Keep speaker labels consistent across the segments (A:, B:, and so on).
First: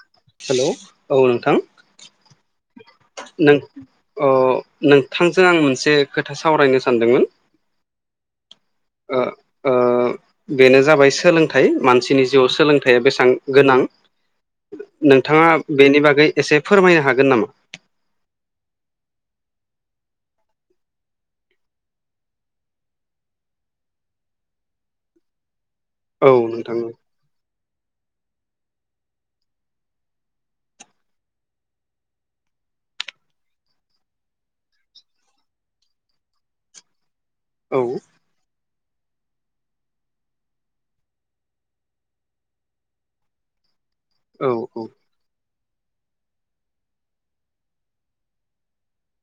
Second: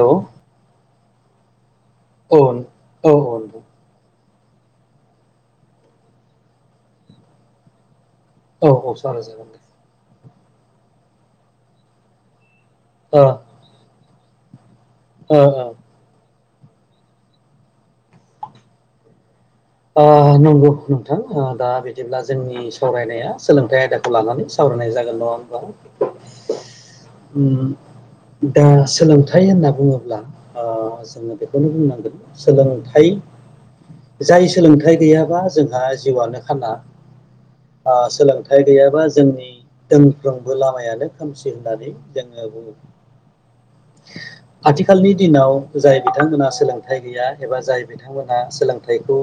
A: औ
B: हेलौ औ नोंथां
A: औ औ औ
B: नों अ नोंथांजों आं मोनसे खोथा सावरायनो सानदोंमोन
A: औ औ
B: ओ
A: जानो जागोन दे
B: ओ बेनो जाबाय सोलोंथाइ मानसिनि जिउआव सोलोंथायाइया
A: ओ
B: बेसेबां गोनां
A: ओ
B: नोंथाङा
A: ओ
B: बेनि बागै एसे फोरमायनो हागोन नामा
A: ओ नंगौ नोंथां दा बिदिब्ला जोंनि सावरायनाया सोलोंथाइ आयदाखौ लानानै सावराय फोरनाय जागोन नङा होमबा
B: औ नोंथां औ
A: उम दा सोलोंथाइ होनना बुङोब्ला ओ ओ जोङो बेखौनो बुंनांगोन सोलोंथाइ जाय सोलोंथाइ गैयाबा जोंहा जिउआनो खाना
B: औ
A: सोलोंथाइ गैयाबा जोंनि दोनफ्रोमबो लामायानो खोमसि होननानै जोंङो बु
B: [inaudible] औ
A: आथिखालनि दिनाव जाय बिथांमोना सोलोंथाइ गैया एबा जाय बिथांमोनहा सोलोंथाइ थायाइखौ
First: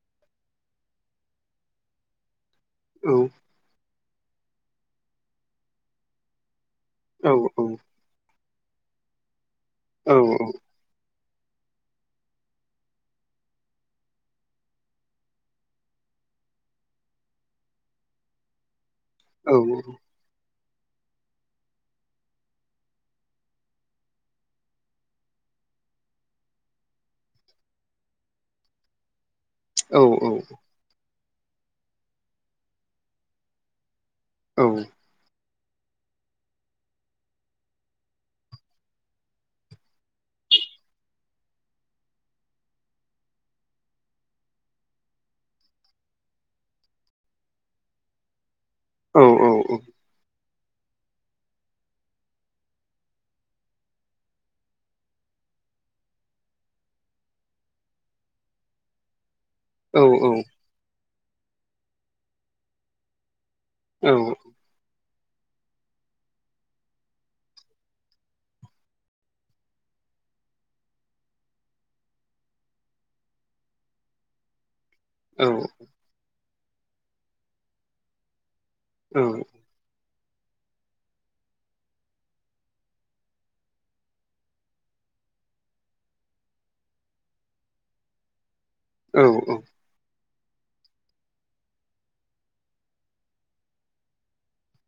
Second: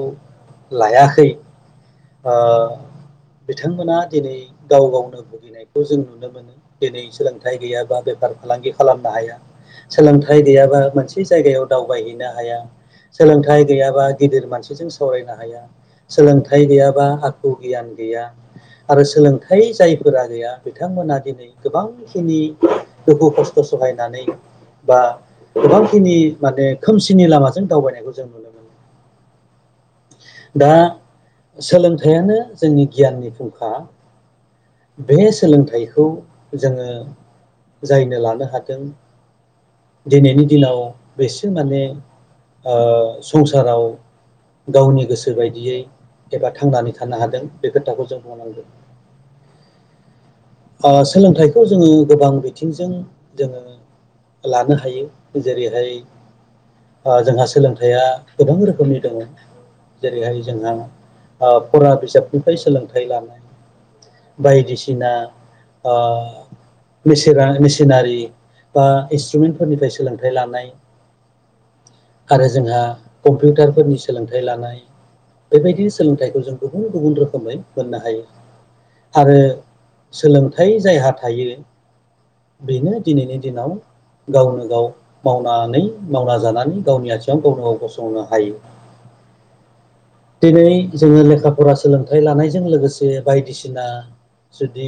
A: लायाखै ओ
B: औ
A: बिथांमोना दिनै गाव गावनो भुगिनायखौ जों नुनो मोनो दिनै
B: औ
A: सोलोंथाइ गैयाबा बेफार फालांगि खालामनो हाया
B: औ
A: सोलोंथाइ गैयाबा मोनसे जायगायाव दावबायहैनो हाया सोलोंथाइ गैयाबा गिदिर मानसि जों सावरायनो हाया सोलोंथाइ गैयाबा आखु गियान गैया आरो
B: औ
A: सोलोंथायाइ जायफोरा गैया बिथांमोना दिनै गोबांखिनि दुखु खस्थ' सहायनानै बा गोबांखिनि माने खोमसिनि लामाजों दावबायनायखौ जों नुनो मोनो
B: [inaudible] औ
A: दा सोलोंथाइयानो जोंनि गियाननि फुंखा
B: औ
A: बे सोलोंथाइखौ जोङो जायनो लानो हादों दिनैनि दिनाव बेसे माने ओ संसाराव गावनि गोसो बायदियै एबा थांनानै थानो हादों बे खोथाखौ जों बुंनांगोन
B: औ औ औ
A: अ सोलोंथाइखौ जोङो गोबां बिथिंजों जोङो लानो हायो जेरैहाय जोंहा सोलोंथाइया गोबां रोखोमनि दङ। जेरैहाय जोंहा ओ फरा बिजाबनिफ्राय सोलोंथाइ लानो बायदिसिना ओ मेसिना मेसिनारि बा इन्सट्रुमेन्टफोरनिफ्राय सोलोंथाइ लानाय आरो जोंहा कम्पिउटारफोरनि सोलोंथाइ लानाय बेबायदिनो सोलोंथाइखौ जों गुबुन गुबुन रोखोमै मोननो हायो आरो। सोलोंथाइ जायहा थायो बेनो दिनैनि दिनाव गावनो गाव मावनानै मावना जानानै गावनि आथिङाव गावनो गाव गसंनो हायो।
B: औ औ
A: दिनै जोङो लेखा फरा सोलोंथाइ लानायजों लोगोसे बायदिसिना जुदि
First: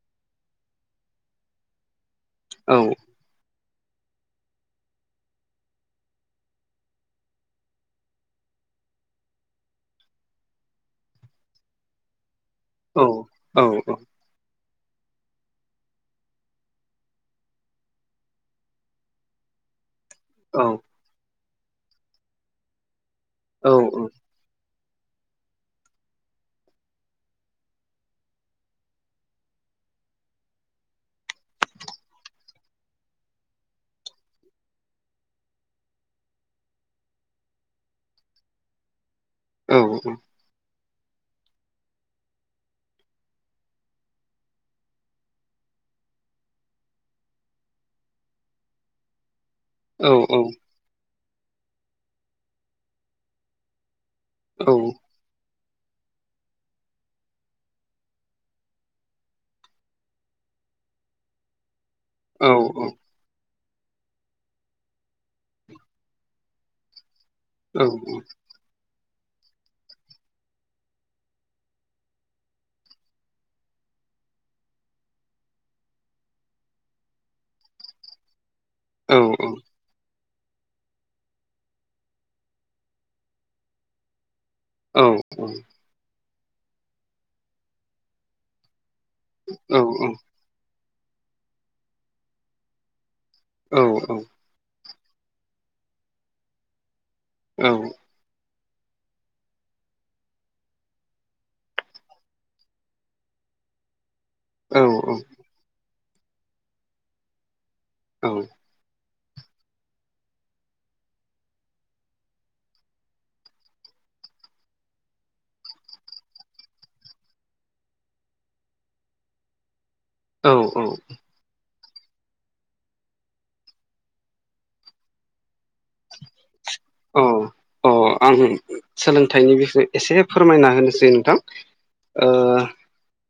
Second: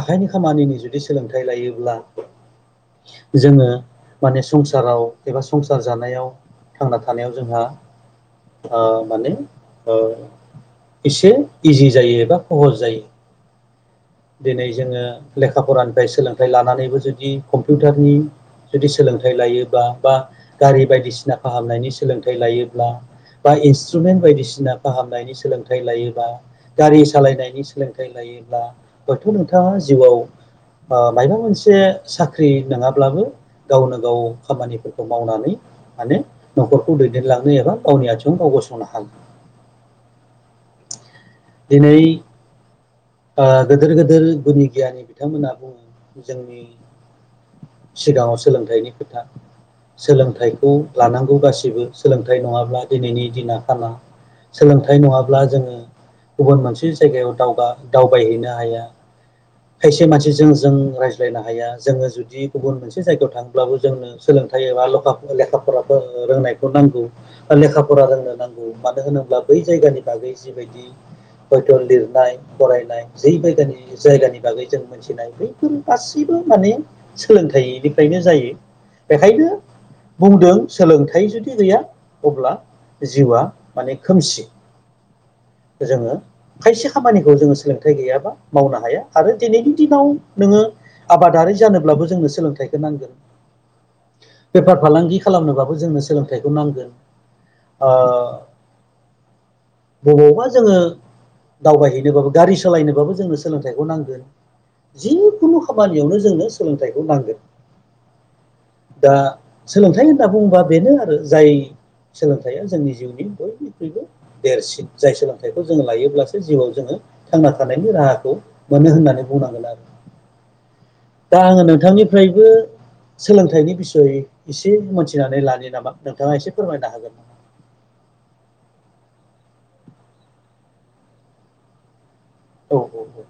A: आखाइनि खामानिनि जुदि सोलोंथाइ लायोब्ला
B: औ
A: जोङो माने संसाराव एबा संसार जानायाव थांना थानायाव जोंहा ओ माने ओ एसे इजि जायो एबा सहस
B: औ
A: जायो
B: औ
A: दिनै जोङो लेखा फरानिफ्राय सोलोंथाइ लानानैबो जुदि कम्पिउटारनि जुदि सोलोंथाइ लायोबा बा गारि बायदिसिना फाहामनायनिमंतंढढंढंढ सोलोंथाइ लायोब्ला बा इन्सट्रुमेन्ट बायदिसिना फाहामनायनि सोलोंथाइ लायोब्ला गारि सालायनायनि सोलोंथाइ लायोब्ला हयथ नोंथाङा जिउआव मायबा मोनसे साख्रि नङाब्लाबो गावनो गाव खामानिफोरखौ मावनानै माने न'खरखौ दैदेनलांनो एबा गावनि आथिङाव गाव गसंनो हागोन
B: औ औ
A: दिनै आ गदोर गेदिर गुनि गियानि बिथांमोनहा बुङो जोंनि सिगाङाव सोलोंथाइनि खोथा सोलोंथाइखौ लानांगौ गासिबो सोलोंथाइ नङाब्ला दिनैनि दिना खाना सोलोंथाइ नङाब्ला जोङो गुबुन मोनसे जायगायाव दावगा दावबायहैनो हाया खायसे मानसिजों जों रायज्लायनो हाया जोङो
B: औ
A: जुदि गुबुन मोनसे जायगायाव थां अब्लाबो जोंनो सोलोंथाइ एबा लेखा फरा रोंनायखौ नांगौ लेखा
B: औ
A: फरा
B: औ
A: रोंनो नांगौ मानो होनो बा बै जायगानि बागै जिबायदि हयथ' लिरनाय फरायनाय जै जायगानि जायगानि बागै जों मोनथिनाय बैफोर गासैबो माने सोलों [unintelligible] इनिफ्रायनो जायो
B: औ
A: बेखायनो बुंदों सोलोंथाइ जुदि गैया अब्ला जिउआ माने खोमसि
B: औ औ
A: जोङो खायसे खामानिखौ जोङो सोलोंथाइ गैयाबा मावनो हाया आरो दिनैनि दिनाव नोङो आबादारि जानोब्लाबो जोंनो सोलोंथाइखौ नांगोन
B: औ औ
A: बेफार फालांगि खालामनोबाबो जोंनो सोलोंथाइखौ नांगोन ओ बबावबा जोङो दावबायहैनो गारि सालायनोबाबो जोंनो सोलोंथाइखौ नांगोन
B: औ
A: जिुकुनु खामानि गिबियावनो जोंनो सोलोंथाइखौ नांगोन
B: औ
A: दा सोलोंथाइ होनना बुङोबा बेनो आरो जाय सोलोंथाइया जोंनि जिउनि बयनिख्रुइबो देरसिन जाय सोलोंथाइखौ जोंङो लायोब्लासो जिउआव जोंङो थांना थानायनि राहाखौ मोनो होननानै बुंनांगोन आरो
B: औ औ
A: दा आङो नोंथांनिफ्रायबो सोलोंथाइनि बिसय एसे मोनथिनानै लानो [unintelligible] नोंथाङा एसे फोरमायनो हागोन
B: औ अ आं सोलोंथाइनि बिसय एसे फोरमायना होनोसै नोंथां ओ
A: औ औ औ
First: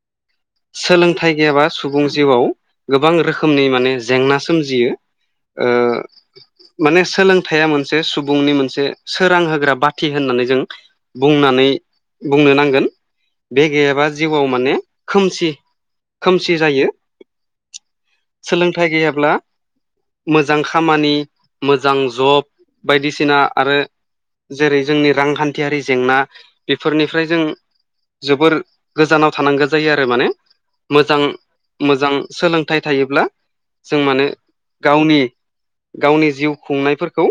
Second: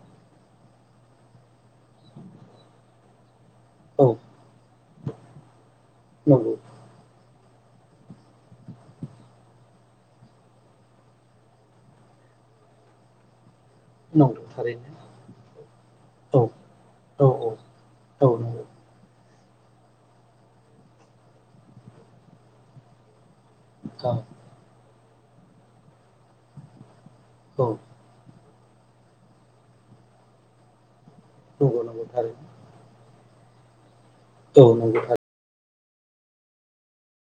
B: सोलोंथाइ गैयाबा सुबुं जिउआव गोबां रोखोम खोमनि
A: औ
B: जेंना सोमजियो ओ
A: नंगौ
B: माने सोलों हथाया मोनसे सुबुंनि मोनसे सोरां होग्रा बाथि होननानै जों बुंनानै बुंनो नांगोन बे गैयाबा
A: नंगौ
B: जिउआव माने
A: थारैनो
B: खोमसि
A: औ
B: खोमसि जायो
A: औ औ नंगौ
B: सोलोंथाइ गैयाब्ला मोजां खामानि मोजां जब बायदिसिना आरो
A: औ
B: जेरै जोंनि रांखान्थियारि जेंना बेफोरनि बेनिफ्राय जों
A: औ
B: जोबोर गोजानाव थानांगौ जायो आरो माने मोजां
A: नंगौ नंगौ
B: मोजां
A: थारैनो
B: सोलोंथाइ थायोब्ला जों माने
A: औ नंगौ थारैनो
B: गावनि गावनि जिउ खुंनायफोरखौ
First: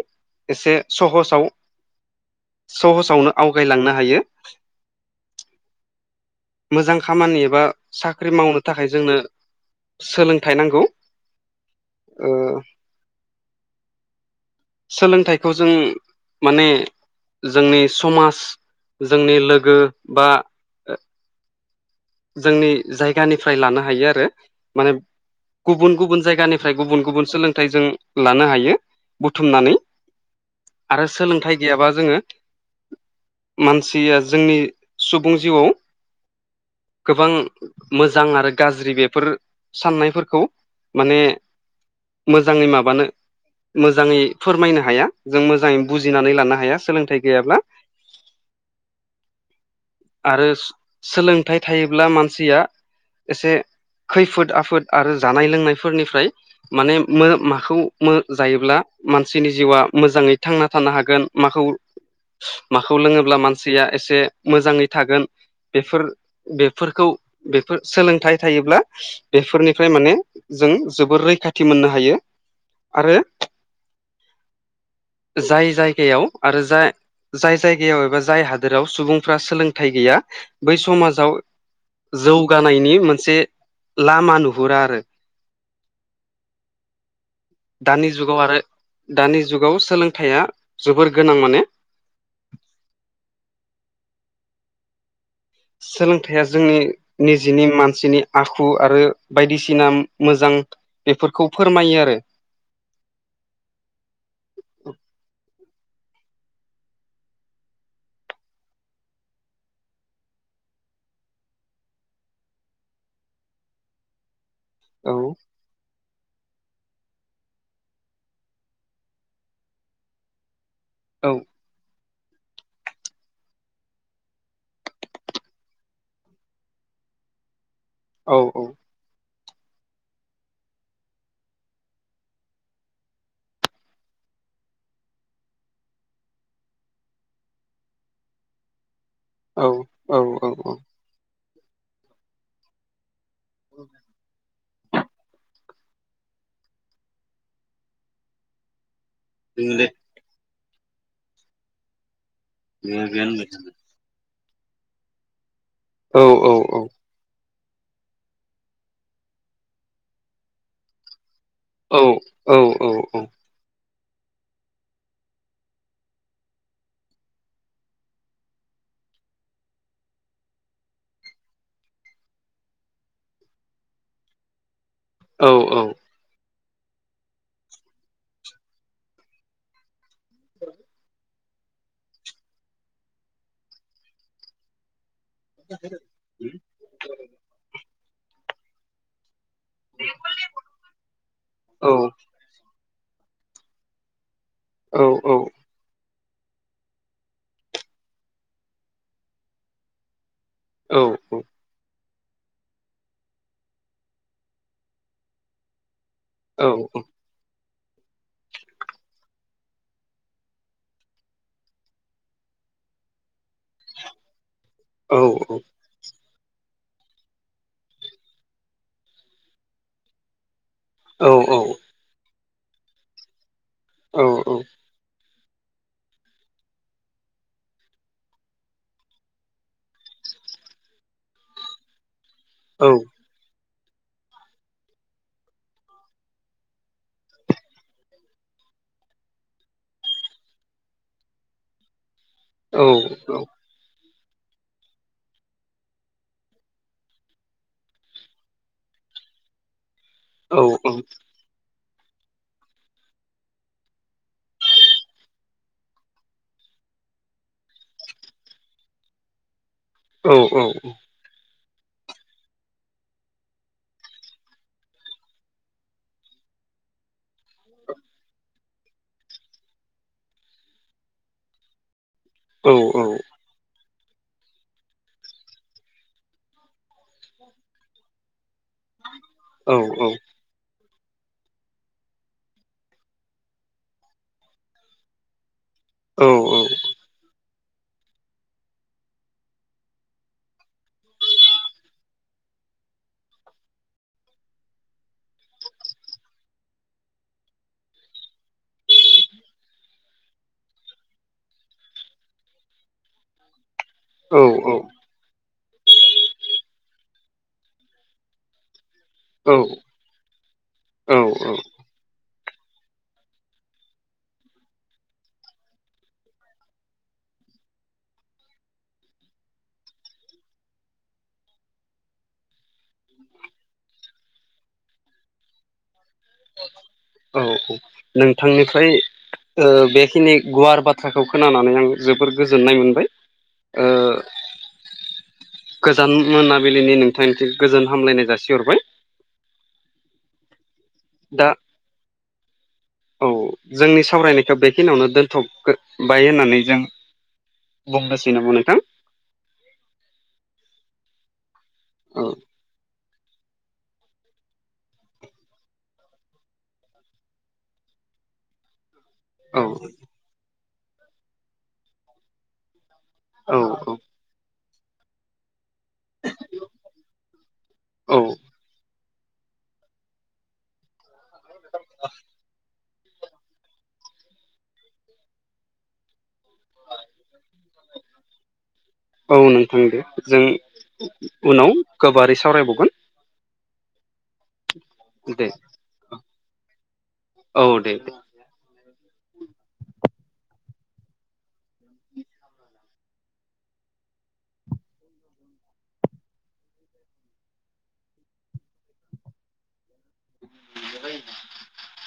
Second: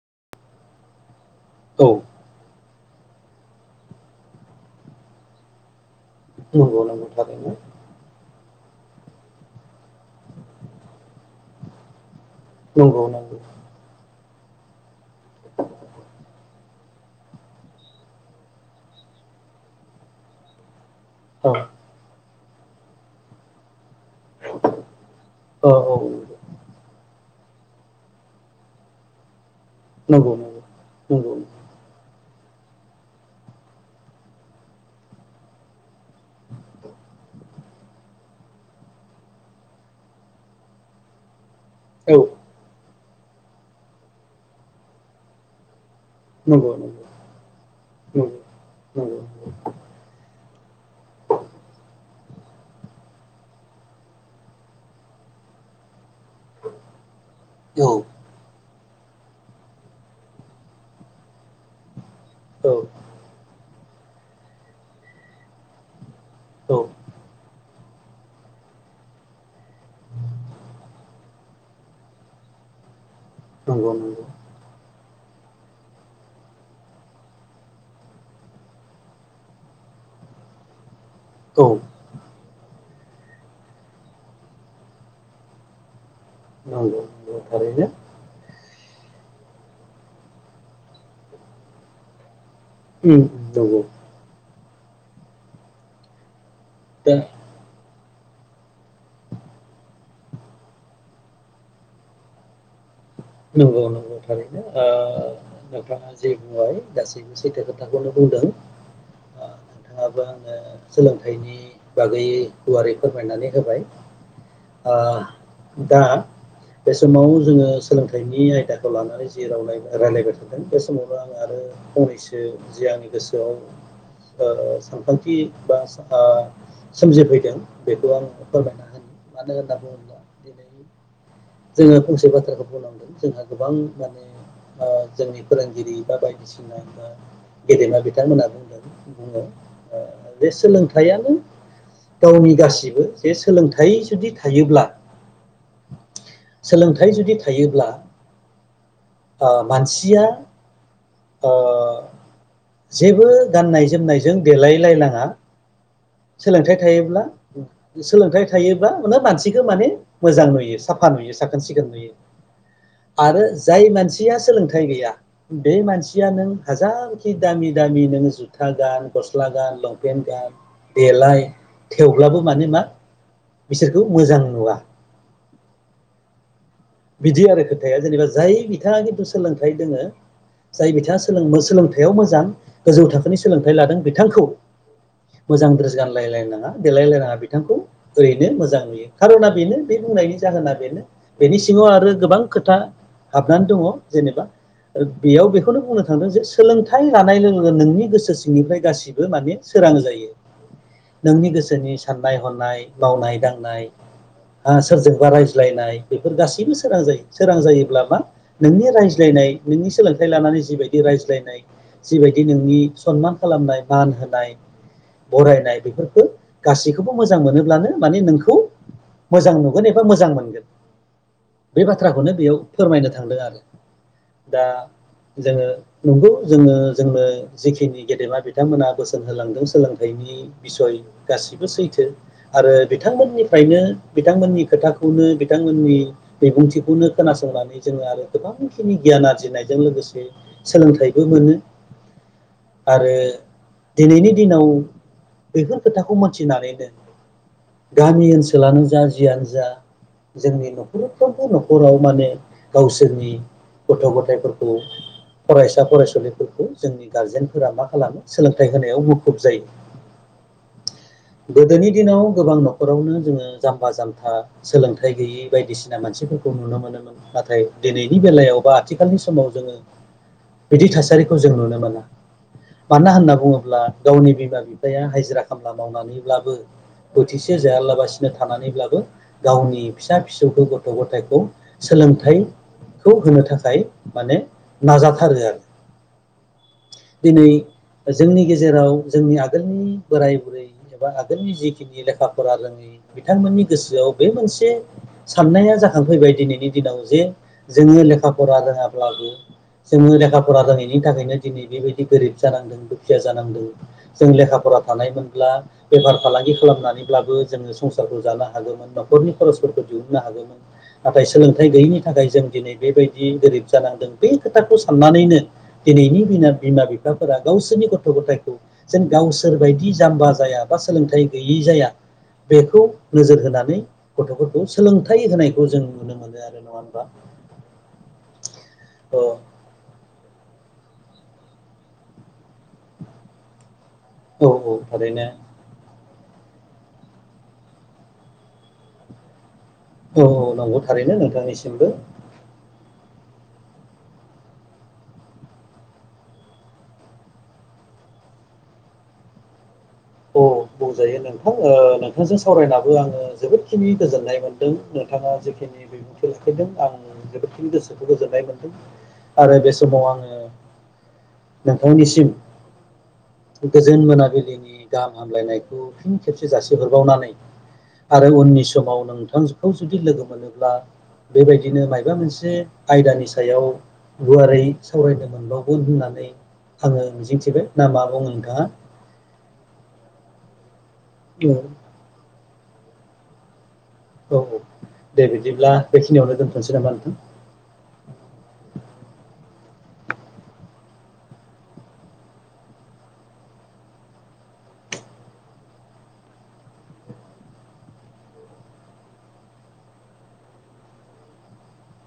B: एसे सहसाव
A: औ
B: सहसावनो आवगायलांनो हायो
A: औ नंगौ
B: मोजां खामानि
A: थारैनो
B: एबा साख्रि मावनो थाखाय जोंनो सोलोंथाइ नांगौ ओ
A: नंगौ नंगौ
B: सोलोंथाइखौ जों माने जोंनि समाज जोंनि लोगो बा
A: औ
B: जोंनि जायगानिफ्राय लानो दि आरो माने
A: औ औ
B: गुबुन गुबुन जायगनि फ्राय गुबुन गुबुन सोलोंथाइ जों लानो हायो बुथुमनानै
A: नंगौ नंगौ
B: आरो
A: नंगौ
B: सोलोंथाइ गैयाबा जोंङो मानसिया जोंनि सुबुं जिउआव गोबां मोजां आरो गाज्रि बेफोर साननायफोरखौ माने
A: औ
B: मोजांङै माबानो मोजांङै फोरमायनो हाया जों मोजांङै बुजिनानै लानो
A: नंगौ
B: हाया
A: नंगौ
B: सोलोंथाइ गैयाब्ला
A: नंगौ नंगौ
B: आरो सोलोंथाइ थायोब्ला मानसिया एसे खैफोद आफोद आरो जानाय लोंनायफोरनिफ्राय माने मो माखौ
A: औ
B: मो जायोब्ला मानसिनि जिउआ मोजांङै थांना थानो हागोन माखौ
A: औ
B: माखौ लोंङोब्ला मानसि सिया एसे मोजांङै थागोन बेफोर बेफोरखौ बे फोर सोलोंथाइ थायोब्ला बेफोरनिफ्राय माने जों जोबोर रैखाथि मोननो हायो। आरो
A: नंगौ नंगौ
B: जाय जायगायाव आरो जा जाय जायगायाव एबा जाय हादोराव सुबुंफ्रा सोलोंथाइ गैया बै समाजाव
A: औ
B: जौ गानायनि मोन से लामा नुहुरा आरो
A: नंगौ नंगौ थारैनो
B: दानि जुगाव आरो दानि जुगाव सोलोंथाइया जोबोर गोनां माने
A: उम नंगौ
B: सोलोंथाइया जोंनि
A: दा
B: निजेनि मान सिनि आखु आरो बायदिसिना मोजां बेफोरखौ फोरमायो आरो [inaudible]
A: नंगौ नंगौ थारैनो ओ नोंथांङा जे बुंबाय गासैबो सैथो खोथाखौनो बुंदों। नोंथाङाबो आंनो सोलोंथाइनि बागै गुवारै फोरमायनानै होबाय आ दा बे समाव जोंङो सोलोंथाइनि आयदाखौ लानानै जि राव लाय रायलायबोदों बे समावनो
B: औ
A: आं आरो फंनैसो जि आंनि गोसोआव ओ सानखां दि एबा ओ सोमजिफैदों बेखौ आं
B: औ
A: फोरमायना हानि मानो होनना बुंङोबला दिनै जोंङो फंसे बाथ्राखौ बुंलांदों जोंहा गोबां माने। जोंनि फोरोंगिरि बा बायदिसिना बा गेदेमा बिथांमोना बुंदों बुंङो
B: औ औ
A: बे सोलोंथाइयानो गावनि गासिबो बे सोलोंथाइ जुदि थायोब्ला सोलोंथाइ जुदि थायोब्ला ओ मानसिया ओ जेबो गाननाय जोमनायजों देलाय लायनांङा
B: औ
A: सोलोंथाइ थायोब्ला सोलोंथाइ थायोब्ला माहोनो मानसिखौ माने मोजां नुयो साफा नुयो सा सिखोन नुयो आरो जाय मानसि मानसिया सोलोंथाइ गैया बे मानसिया नों हाजारखि दामि दामि नों जुथा गान गस्ला गान लंपेन्ट गान देलाय थेवब्लाबो माने मा बिसोरखौ मोजां नुवा
B: औ औ
A: बिदि आरो खोथाया जेनेबा जाय बिथांङा खिन्थु सोलोंथाइ दोंङो जाय बिथांङा सोलों सोलोंथाइयाव मोजां गोजौ थाखोनि सोलोंथाइ लादों बिथांखौ मोजां द्रेस गानलायलायनांङा देलायलायनांङा बिथांखौ ओरैनो मोजां नुयो खार'ना बेनो बे बुंनायनि जाहोना बेनो बेनि सिंङाव आरो गोबां खोथा था हाबनानै दंङ जेनेबा आरो बेयाव बेखौनो बुंनो थांदों जे सोलोंथाइ लानाय लोगो नोंनि गोसो सिंनिफ्राय गासिबो माने सोरां जायो। नोंनि गोसोनि साननाय हनाय मावनाय दांनाय हा सोरजोंबा रायज्लायनाय फोर गासैबो सोरां जायो सोरां जायो अब्ला मा नोंनि रायज्लायनाय नोंनि सोलोंथाइ लानानै जिबायदि रायज्लायनाय जिबायदि नोंनि सनमान खालामनाय मान होनाय बरायनाय बेफोरखौ गासैखौबो मोजां मोनोब्लानो माने नोंखौ मोजां नुगोन एबा मोजां मोनगोन। बे बाथ्राखौनो बेयाव फोरमायनो थांदों आरो दा जोंङो नंगौ जोंङो जोंनो जिखिनि गेदेमा बिथांमोना बोसोन होलांदों सोलोंथाइनि बिसय गासिबो सैथो आरो बिथांमोननिफ्रायनो बिथांमोननि खोथाखौनो बिथांमोननि बिबुंथिखौनो खोनासंनानै जोंङो आरो गोबांखिनि गियान आरजिनायजों लोगोसे सोलोंथाइखौ खौमोनो
B: औ औ।
A: दिनैनि दिनाव बैफोर खोथाखौ मोनथिनानैनो गामि ओनसोलानो जा जियानो जा जोंनि न'खर
B: उम
A: हराव माने गावसोरनि गथ' गथायाइफोरखौ फरायसा फरायसुलिफोरखौ जोंनि गारजेनफोरा मा खालामो सोलोंथाइ होनायाव मुखुब जायो।
B: औ औ औ
A: गोदोनि दिनाव गोबां न'खरावनो जोंङो जाम्बा जाम्था सोलोंथाइ गैयि बायदिसिना मानसिफोरखौ नुनो मोनोमोन नाथाय दिनैनि बेलायाव बा आथिखालनि समाव जोंङो बिदि थासारिखौ जों नुनो मोना मानो होनना बुंङोब्ला गावनि बिमा बिफाया हाजिरा खामला मावनानैब्लाबो बोथिसे जायालाबासिनो थानानैब्लाबो गावनि फिसा फिसौखौ गथ' गथायखौ सोलोंथाइ खौ होनो थाखाय माने नाजाथारो आरो
B: औ औ
A: दिनै ओ जोंनि गेजेराव जोंनि आगोलनि बोराय बुरै एबा आगोलनि जिखिनि लेखा फरा रोंङै बिथांमोननि गोसोआव बे मोनसे साननाया जाखांफैबाय दिनैनि दिनाव जे जोंङो लेखा फरा रोंङाब्लाबो जोंङो लेखा फरा रोंङैनि थाखायनो दिनै बेबायदि गोरिब जानांदों दुखिया जानांदो। जों
B: औ
A: लेखा फरा
B: औ
A: थानायमोनब्ला बेफार फालांगि खालामनानैब्लाबो जोंङो संसारखौ जानो हागौमोन न'खरनि
B: औ
A: खरसफोरखौ दिहुननो हागौमोन
B: औ
A: नाथाय सोलोंथाइ
B: औ
A: गैयिनि थाखाय जों दिनै बेबायदि गोरिब जानांदों बे खोथाखौ साननानैनो दिनैनि बिमा बिमा बिफाफोरा गाव। गावसोरनि गथ' गथायखौ जेन गावसोर बायदि जाम्बा जाया बा सोलोंथाइ गैयै जाया बेखौ नोजोर होनानै गथ'फोरखौ सोलोंथाइ होनायखौ जों नुनो मोनो आरो नंङा
B: औ औ नोंथांनिफ्राय
A: अ
B: ओ बेखिनि गुवार बाथ्राखौ खोनानानै आं जोबोर गोजोननाय मोनबाय ओ
A: औ औ थारैनो
B: गोजान मोनाबिलिनि नोंथांनिसिम गोजोन हामलायनाय जासिहरबाय।
A: औ औ नंगौ थारैनो
B: दा
A: नोंथांनिसिमबो
B: औ जोंनि सावरायनायखौ बेखिनियावनो दोनथ'बाय होननानै जों [unintelligible]
A: अ बुंजायो नोंथां ओ
B: औ
A: नोंथांजों सावरायनाबो आंङो जोबोदखिनि गोजोननाय मोनदों नोंथांङा जिखिनि बिबुंथि लाखिदों आं जोबोदखिनि गोसोखौ गोजोननाय आरो
B: औ
A: बे समाव आंङो नोंथांनिसिम
B: औ
A: गोजोन मोनाबिलिनि गाहाम हामलायनाय फिन खेबसे जासिहरबावनानै आरो
B: औ
A: उननि समाव नों [unintelligible] खौ जुदि लोगो मोनोब्ला बेबायदिनो मायबा मोनसे आयदानि सायाव गुवारै सावरायनो मोनबावगोन होननानै। आंङो मिजिंथिबाय ना मा बुंङो नोंथांङा?
B: नोंगो जों उनाव गोबारै सावरायबावगोन
A: औ औ दे बिदिब्ला बेखिनियावनो दोनथ'नोसै नामा नोंथां
B: औ दे [inaudible]